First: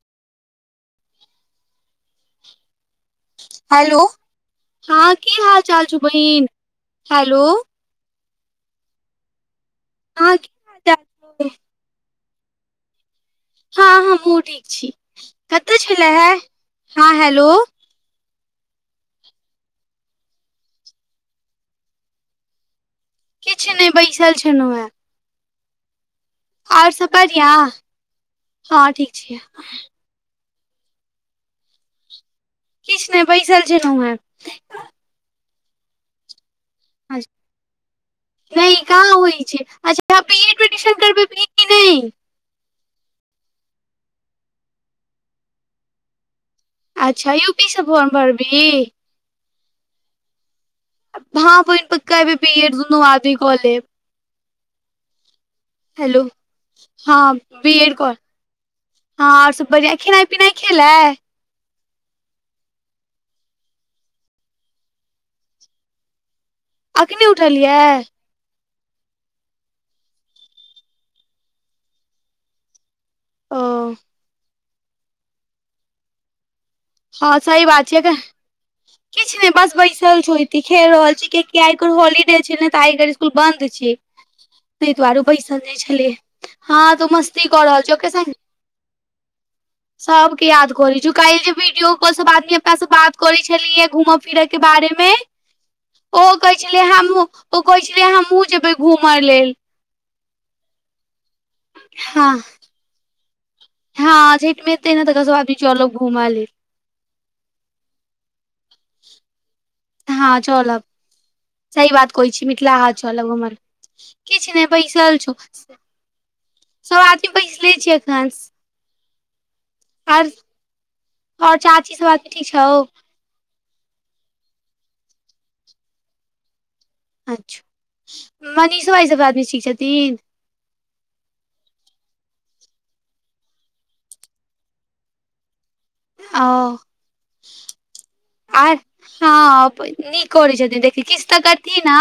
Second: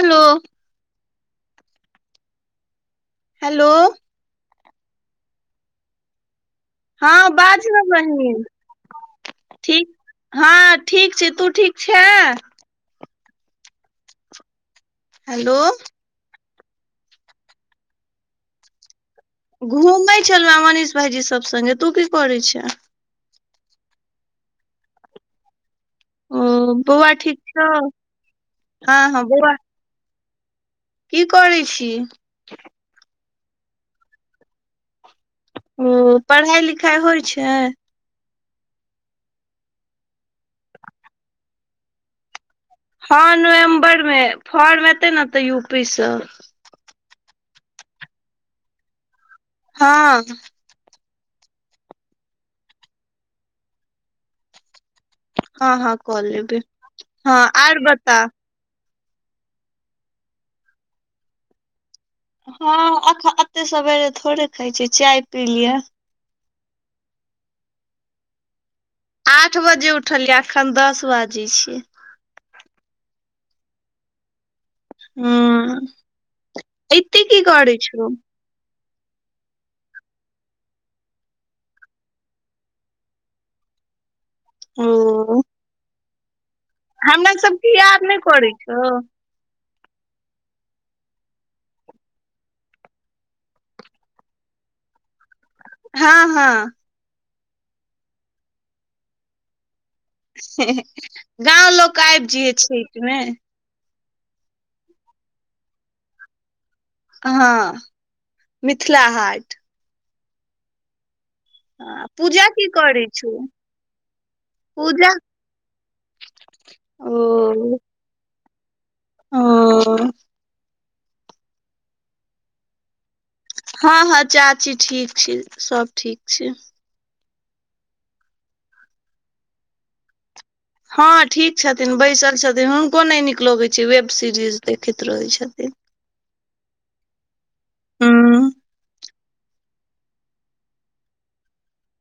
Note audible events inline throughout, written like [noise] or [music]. हलो hello हँ की हाल चाल छौ बहिन हँ हेलो बाज नऽ बहिन ठीक अहाँ की हँ हाल ठीक छी चाल तू छौ? ठीक छे हँ हमहुँ ठीक छी हेलो कतऽ छले हे हँ हेलो घूमै छलहु मनीष भाईजी सब संग्गे तू की करै छेय किछु नहि बैसल छलहुँ हेँ ओ आओर सब बौआ ठीक बढ़ियां छौ हँ ठीक छिये की करै छी किछु नहि बैसल छलहु हँं ओ पढ़ाई लिखाई होइ छै नहि कहाँ होइ छै अच्छा एडमिशन करैबे की नहि हॅ नवम्बर मे फर्म एते ने तऽ यू पी सऽ अच्छा यू पी सँ फोर्म भरबिही हँ हँ बहिन पका एबेर बीएड दुनू आदमी कऽ लेब हँ हँ कऽ हेलो लेबै हँ बी आर एड क बता लेब हँ आओर सभ बढ़िआँ खेनाइ पिनाइ खेलए हँ एते सेरे थोड़े खाइ छी चाय पी लिअ अखनी उठल यै आठ बजे उठलियै अखन दस बाजै छियै ओ उ एते की करै छ छो किछ नय बस बैसल छौ खेल रहल छी कियकि आइ एकर हॉलीडे छै ने तऽ आ इ स्कुल बन्द छी तै दुआरो ओ पैसन नइ छलै हँ तू हमरा मस्ती क सबके रहल छ याद ओके नहि स करै छौ सबके याद करय छु काइले ब सब आदमी अपना सब बात करे छलियै घूमऽ फिरऽ के बारे मे हँ ओ कहै हँ छलय हमहु ओ कहै छलय हमहुँ जेबै घूम लेल गाँव लोक आइब हँ जइहे छइठमे हँ छइठ में एतै ने तऽ कस बाबी चलक घूममाल हँ मिथिला हाट हँ चलब सही हँ बात कहइ छी पूजा की मिथिला हाट करै चलब छौ हमर किछ नय पूजा बैसल छौ सो आती बैस ले ओ छियै अखन ओ आर ओर चाची सब आदमी ठीक छौ हँ हँ चाची ठीक छी सब ठीक छै अच्छा मनीषो [unintelligible] क छथिन हँ ठीक छथिन बैसल छथिन हुनको नय नीक लगै छै वेब सीरीज देखैत रहैत छथिन आओ हं आय हँ नीक करै छथिन देख किछुतऽ करथि न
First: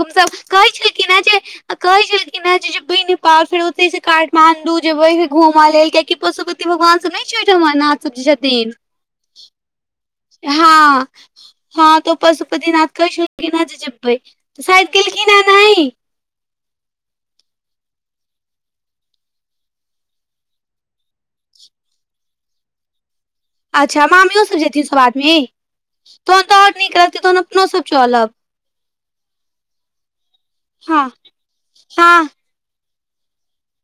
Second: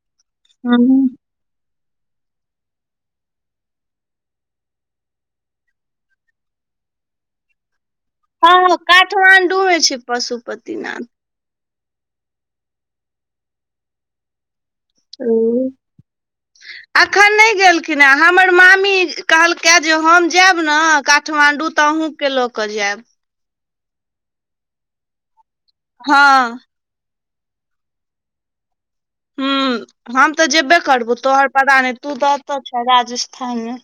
कुमसब कहइ छलखिन हैं जे कहै छलखिन हैं जेबै नेपाल फेर ओते से काठमाण्डू जेबे फेर घूम लेल कियाकि ओ सब भगवान सब नय छय ओय ठमन नाच सब जे हँ छथिन काठमाण्डू होइ छै हँ पशुपतिनाथ हँ तऽ पशुपतिनाथ कहइ छलखिन हैं जे जेबइ साइद गेलखिन हैं नइ ह एखन नइ गेलखिन हेँ हमर मामी कहलकै जे हम जायब ने काठमाण्डू तऽ अहूँ के लक जैब अच्छा मामियोसब जेथिन सब आदमी तहन हँ तऽ ओर नीक रहतै तहन अपनोसब चलब हं हम तऽ जेबे हँ करबो तोहर पता नहि तू हँ ततऽ छ राजस्थान मे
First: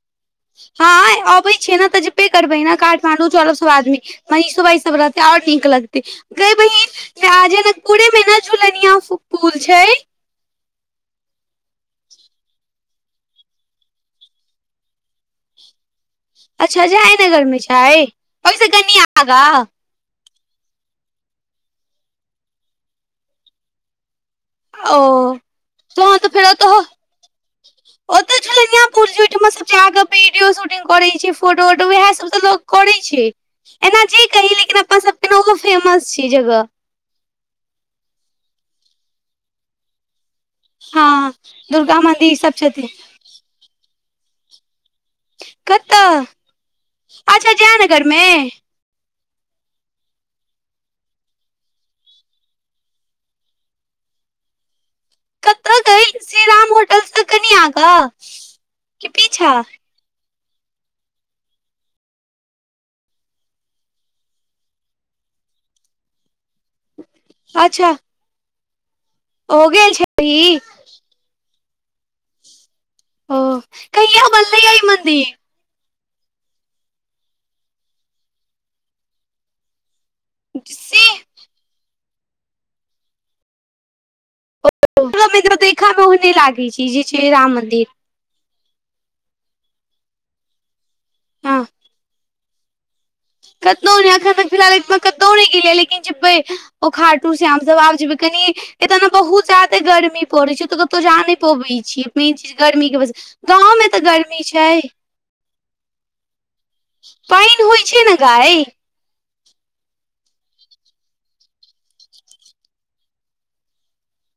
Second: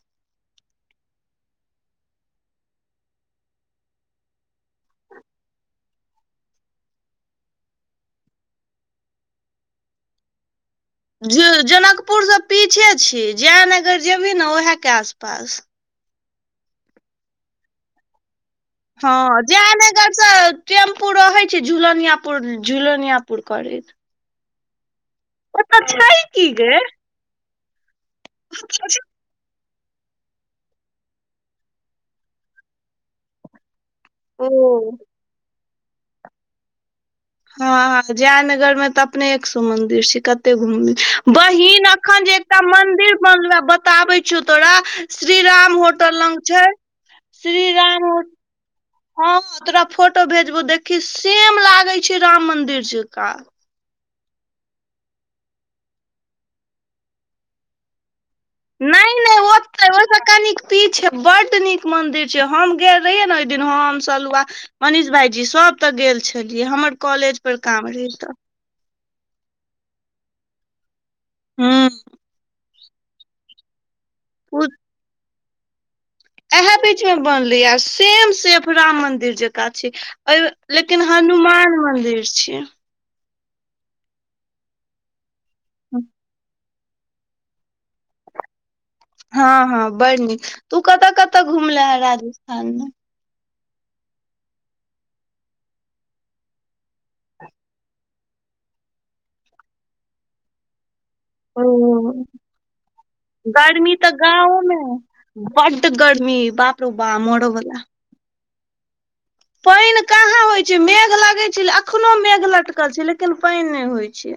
हँ अबै छैै ने त जेबे करबे ने काठमाण्डू चल सब आदमी महिषो भाइ सब रहतेै आर नीक लगतै कई बहिन जनकपुरे में ने झूलनिया पूल छै ज जनकपुरसँ पीछे छय जयनगर जेबही ने उएहके आसपास अच्छा जयनगरमे छय हँ जा नय करस टेम्पू रहय छै झूलनिया पुर झूलनिया पुर करैत ओ ओतऽ छै तहन तऽ की फेर त छै जाक वीडियो शूटिंग करे छै फोटो वटो वएह सब त लोग करे छै एना जे कही लेकिन ओ अप सबके ने ओहो फेमस छी जगह हँ जय नगर में तऽ अपने एक सो मंदिर छै कत ते घुम हँ बहिन दुर्गा अखन मंदिर जे सब एकटा छथिन मंदिर बनल बताबै छौ तोरा श्री राम कतऽ होटल लंग छै अच्छा श्री जयनगर राम हो मे हँ तोरा फोटो भेजबौ देखी सेम लागे छै राम मंदिर ज का कि गे श्री राम होटल से कनि आगे की पीछा पी छै बड नीक मंदिर छै हम गेल रहियै ने ओहि दिन हम सब मनीष भाईजी सभ तऽ गेल छलियै हमर कॉलेज पर काम अच्छा रहै तऽ हो गेल छैी हँ ओ कहिय बले आइ मन्दि इएहे बीच में बनले य सेम सेफ राम मंदिर जका छै अ लेकिन से हनुमान मंदिर छीिय ओ म तर देखयमे ओहने लागैत छै जे छै राम मन्दिर हँ हँ बड़ नीक तू कतऽ कतऽ हँ घुमले है राजस्थान मे कतनोनी अखन तक फिलहाल एक कतहु नहि गेलियै लेकिन उखाटू से हम सब आब जेबै कनि एते ने बहुत जादे गर्मी पड़े छैतऽ कतौ जे पबैत छियै ओ मेन चीज गर्मीके वजह गाँवमे तऽ गर्मी छै बड गरमी बाप रौ बा मरऽ पानन बला होइ छै ने गाय पानि कहाँ होइ छै मेघ लगै छै अखनो मेघ लटकल छै लेकिन पानि नहि होइत छै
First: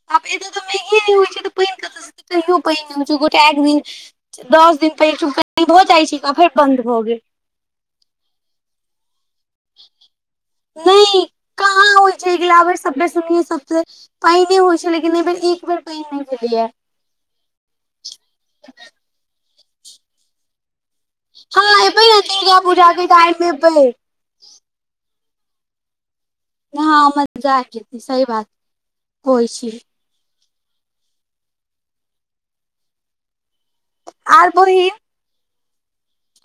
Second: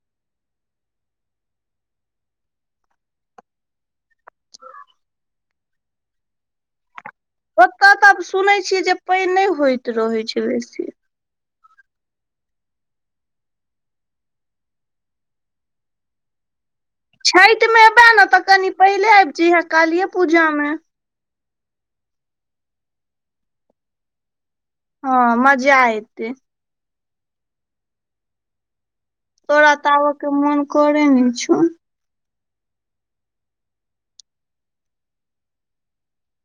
[inaudible] त प कह पानन गो एक दिन दस दिन पहिल चु भ जाइ छै क फेर बन्द भ गेल ओतय तऽ आब सुनै छियै जे पान नहि होइत रहे छै बेसी नहि कहाँ होइ छै एकगिलबर सबने सुनिये सबसँ पहि नहि होइ छै लेकिन बेर एक बेर पै नहि मीऐ छठि मे एबै ने तऽ कनि पहिले आबि जहे कालीे पूजा मे हँ एै नतगा पूजा के टाइम मे भै हँ मजा ऐतै हँ मजा तो ऐतय तोरा तऽ आबय के मोन करे ने छौ आर बहीन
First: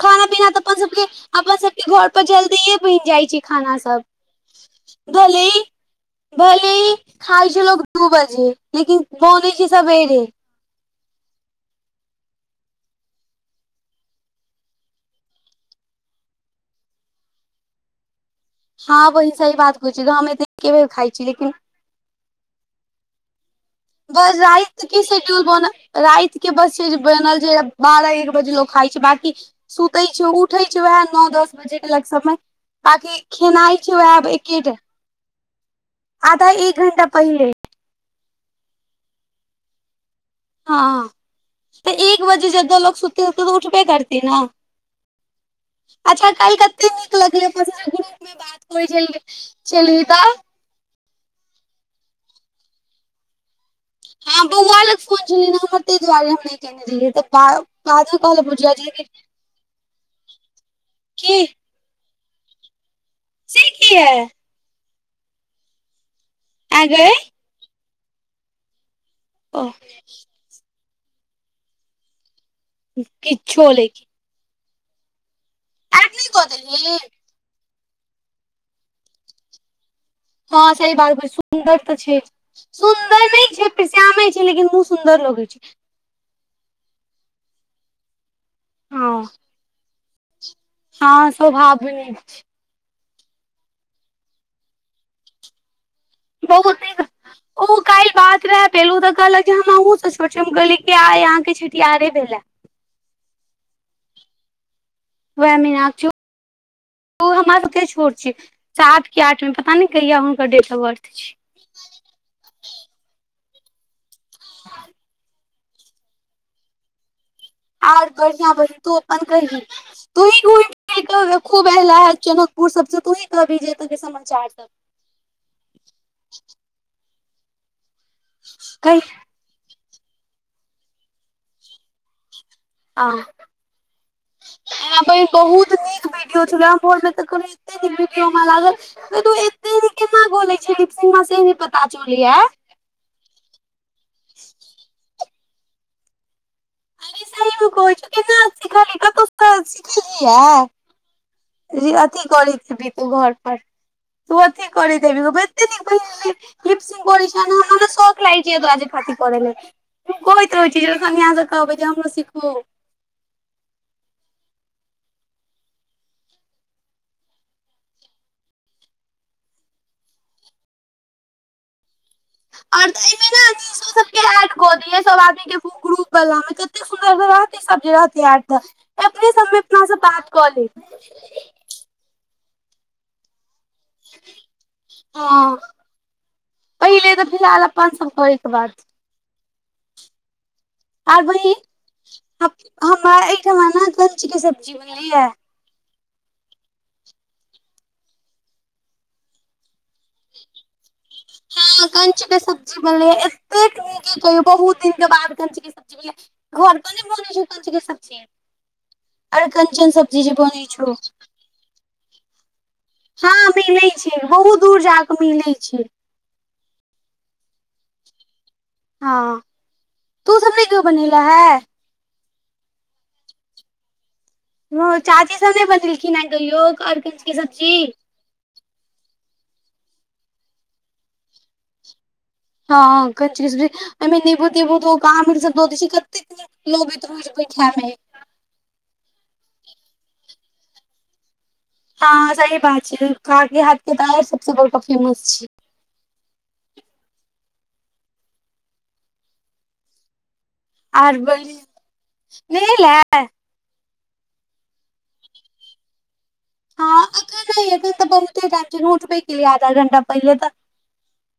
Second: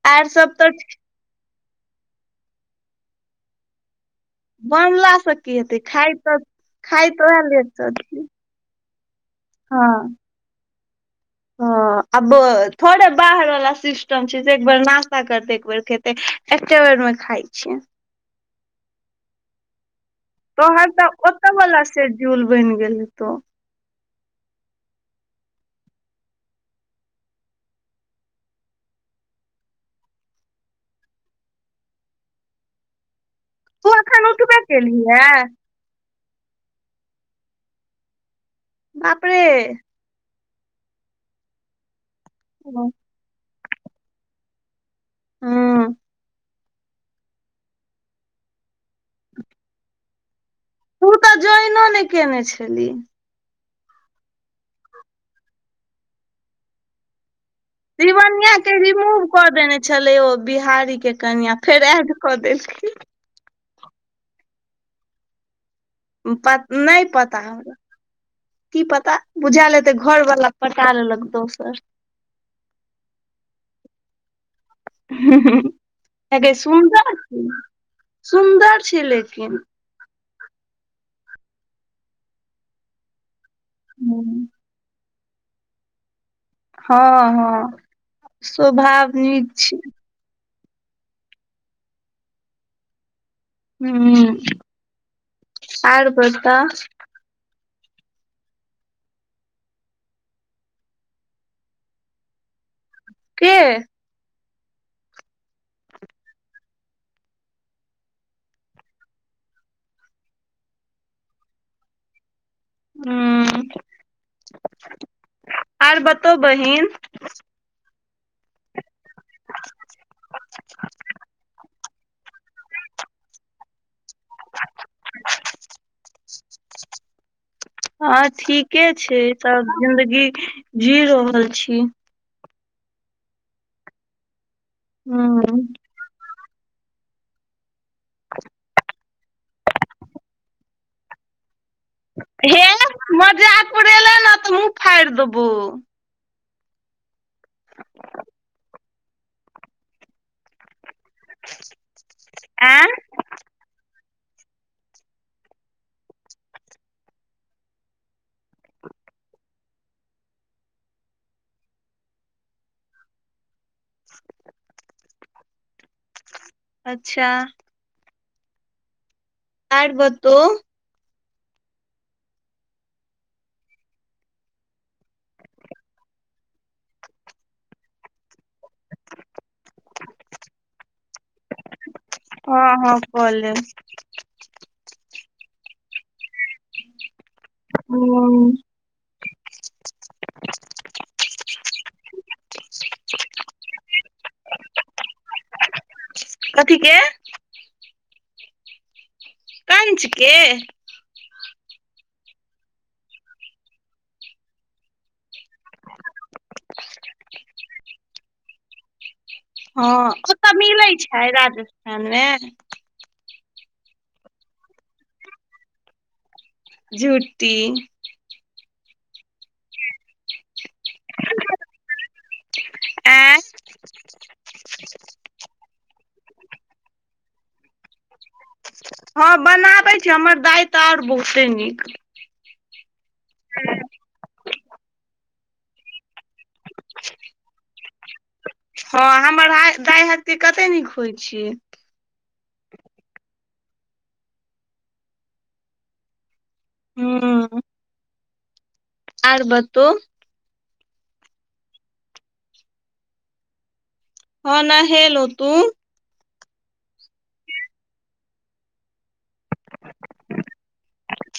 खाना आर पीना सब तऽ अपन सभके अपन सभके घर पर जल्दीए बनि जाइत छै खाना सभ बनला से भल की हेतै खाय तऽ भल खाय तऽ खा उएह छै लेट लोक सँ दू दियौ बजे लेकिन बोलजी हँ सबबेेरे हँ आब थोड़े बाहर वाला सिस्टम छै जे एक बेर नास्ता करते एक बेर खेते एके बेर में खा अच्छा हँ बहि सही बात कह छी त तोहर तऽ ओत वाला सेडूल बनि गेल हे तो बस जाइ की सेड्यूल बनल रातति के बस छै जे बनल जे बारह एक बजे लोग खाइ छै बकी सुते छै उठे छै वएह नओ दस बजे के लग समय बाकि खेनाइ तू छै एखन व उठबे एके केलहिये आध एक घंटा पहिल बापड़े हँ तऽ एक बजे जदो लो सुततते तऽ उठबे करते न हँ अच्छा क कते नीक लगले गुप मे बात कोइ चल तऽ तू तऽ जोइनो नहि केने छलीह हँ बौआ लक फोन छलल हमर ताहि दुआरे हम नहि केने रहियै तऽ बादमे कहलक तिवनिया बुझिया के जी कि रिमूव कऽ देने छलै ओ बिहारी के की कनिया फेर एह त कऽदेल ची की है आ नहि गए पता हमरा की पता ओ बुझायलेते घरवला पटाल लगतौ सर किछु लैेकी नहि कऽ ह देलही सुन्दर छै सुन्दर छै लेकिन हँ सही बात सुन्दर तऽ छै सुन्दर नहि छै पश्याम छै लेकिन मु सुन्दर लगै छै हँ हँ हँ स्वभाव निक छै हँ स भाव नहि छी ह्म आर बड़ छै। तऽ बहुत नीक ओ काल्हि बात रहे पहिलु तऽ कहलक हम अहहुँ से छोट कहली आइ अहाँके छिटियहारारे भेले के वएह मीना चौ ओ हमरा सभके छोट छी सातके आठमे पता नहि कहिया हुनकर डेट ऑफ बर्थ छै ह आर बतउ बहिन आओर बढ़िआ बनि तू अपन कहि तू खब ल ह जनकपुर सबसँ तूही कहबी एत समाचार सब हँं ठीके कहि छै त जिंदगी जी रहल छी आ यहप हूँ बहुत नीक भीडियो छलो त दप लागलू एतेी केना गोले छ दीप सिंा से पता चल य मजापुर एलै ने तऽ मुँह फाड़ि देबौ अरे स बोल चुी न सिखा लेा त क सिखइ है अथी करी आँ देबी तू घर पर तू अथी कर देबी एे नहि पसि ने हमरा शख लाग छै त आज खाती कर त कहैत रहै छी जेहाँ से कहबै जे हमर सिखू [inaudible] अच्छा और बात और एहिमे ने सबड कऽ दिय सब आदमी के ग्रुप बला मे कते सुन्दर रहतै सब रहत त अपने सबमे अपना से बात कऽ ले हँ हँ भ जेते ह पहिले तऽ फहाल अपन ह सब होयके बाद आर बहि हमरा एहिठाम ने कल्चीे सब्जी बझलियै कथिक कञ्चिक हँ कंच के सब्जी बनले एतेक नीक कहियौ बहुत दिन के बाद कञचकेी सब्जी घर पर नहि बन छै कञचकेी सब्जी अरे हँ कंचन सब्जी जे ओ तऽ बनै छौ मिलैत छै राजस्थानमे हँ मिलैत छै बहुत दूर जााके मिलैत छै झूटी हँ तू सबने केो बनेल है ऐं चाची सब नय बनेलखिन हैं कहियो अरकंच के सब्जी हँ बनाबे छय हमर दायित आऔर बहुते नीक हँ कंच के सब्जी आइमें नेबो तेबो ध क आमिल सब ध दइ छय कटेक नीक लो भी तरूज बैठामे हँ हमर हा दाय हाथ के कते नीक होइ छिय हँ सही बात छै काकी हाथ के त आर सबस बड़ फेमस छी हूँ आर बतो आर बरी नेहेलै हँ नहेलउ तूँ हँ अगर नय हेतइ तऽ बहुते टाइम छै मु उठबे के लिये आधा घण्टा पहिले तऽ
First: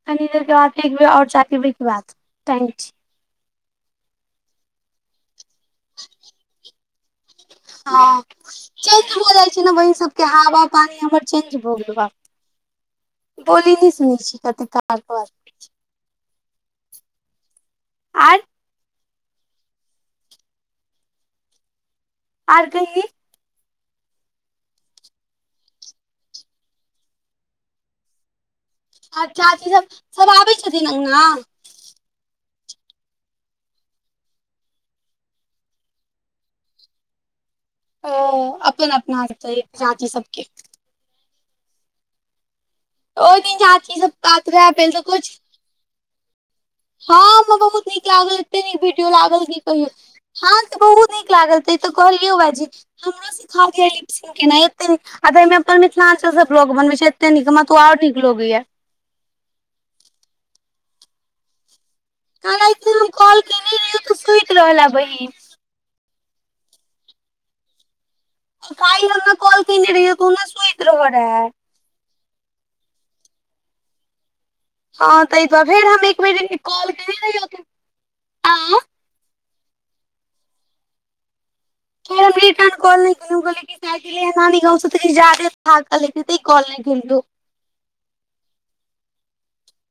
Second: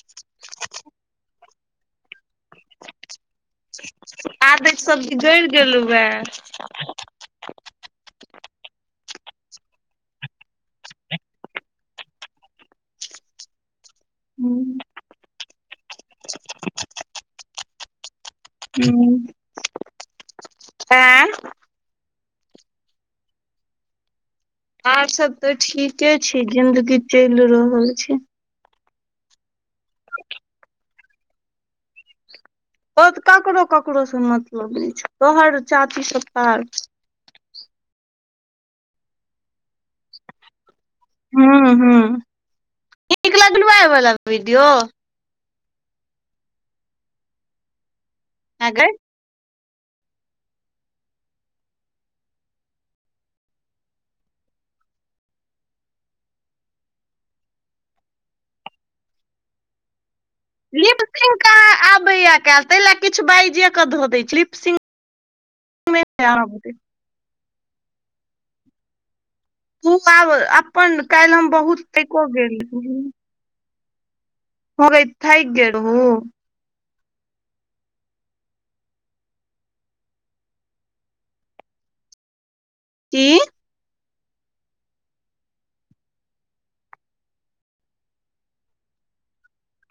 कनि देरके बाद एकब ओर चाय पीबैके बात थैंक यू आदक सबजी जड़ गेलहुए हँ चेंज भऽ जाइ छै ने वही सबके हवा पानी हमर चेंज भऽ गेल बा बोल ने सुने छी कत तपर आठ ऐं आर कहि आर सब तऽ ठीके छै जिंन्दगी चइल रहल छै आ चाची सब सब आबै छथिन अंगना ककरो ककरो स मतलब नय छै तोर चाची सब त आर ओ अपन अपनातै चाची सबके हं हं नीक लगलउ ए ओ वला वीडियो त कुछ हँ हमरा बहुत नीक लागल एते नीक अगर वीडियो लागल गी कहि हँ तऽ बहुत नीक लागल तैं तऽ कहलियौ ए जे हमरो सिखा दियही लीप सिंह केनाइ एते नी आ तऽ एहिमें अपन मिथिलांचल से ब्लॉग बनबे छै एते नीक हमरा तो आर नीक लगेया लिपसिंग कहाँ आबैया काल्हि तहि राति ल हम किछ कॉल बाइजे केने कऽ रहियौ धऽ तऽ दै छी सुति लिपसिंग रहले बहिन त [inaudible] काइल ओना कॉल तू केने रहियौ तऽ आब ओना सुति अपन रह काल्हि रहे हम बहुत एको गेल हो गई हँ थाकि तय दुआ गेल फेर रहू हम एक बेरिन कॉल केने रहियौ की फेर हम रिटर्न कॉल नै की केलियउ [unintelligible] आय गेलय नानी गाँं से त जादे थाकले ते कलनलु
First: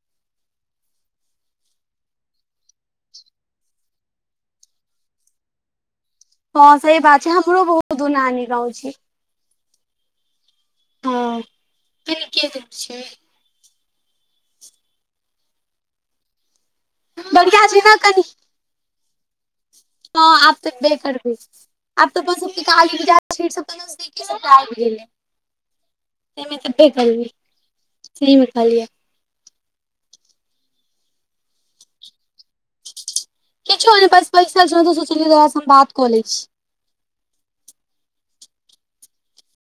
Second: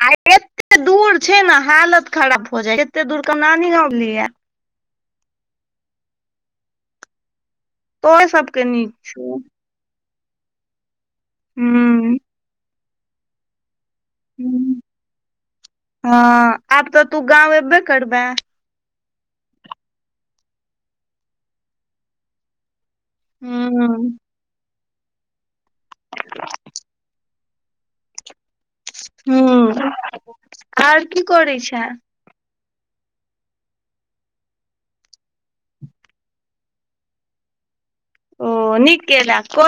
आ एत्ते दूर छै न हालत खराब हो जाय छै एत्ते दूर क नानी गाँव भेलइयै हँ से बात छै हमरो बहुत दूर नानी गाँव छी चोन हं हूँ [unintelligible] हं हँ आब तऽ तू गाँव बढ़िया एबे छै ने करबै कनि हँ आप तऽ बे कर भी आ ब काली छ सब हूँ नजदीकी आबि गेलय तैं में त एबे करबइ सही में कहलियै हूंम्म आर की करै छे किछो नहि बस बैसल छेलौं तऽ सोंचलियै एहे सब बात कऽ लै छी ओ नीक केले कोल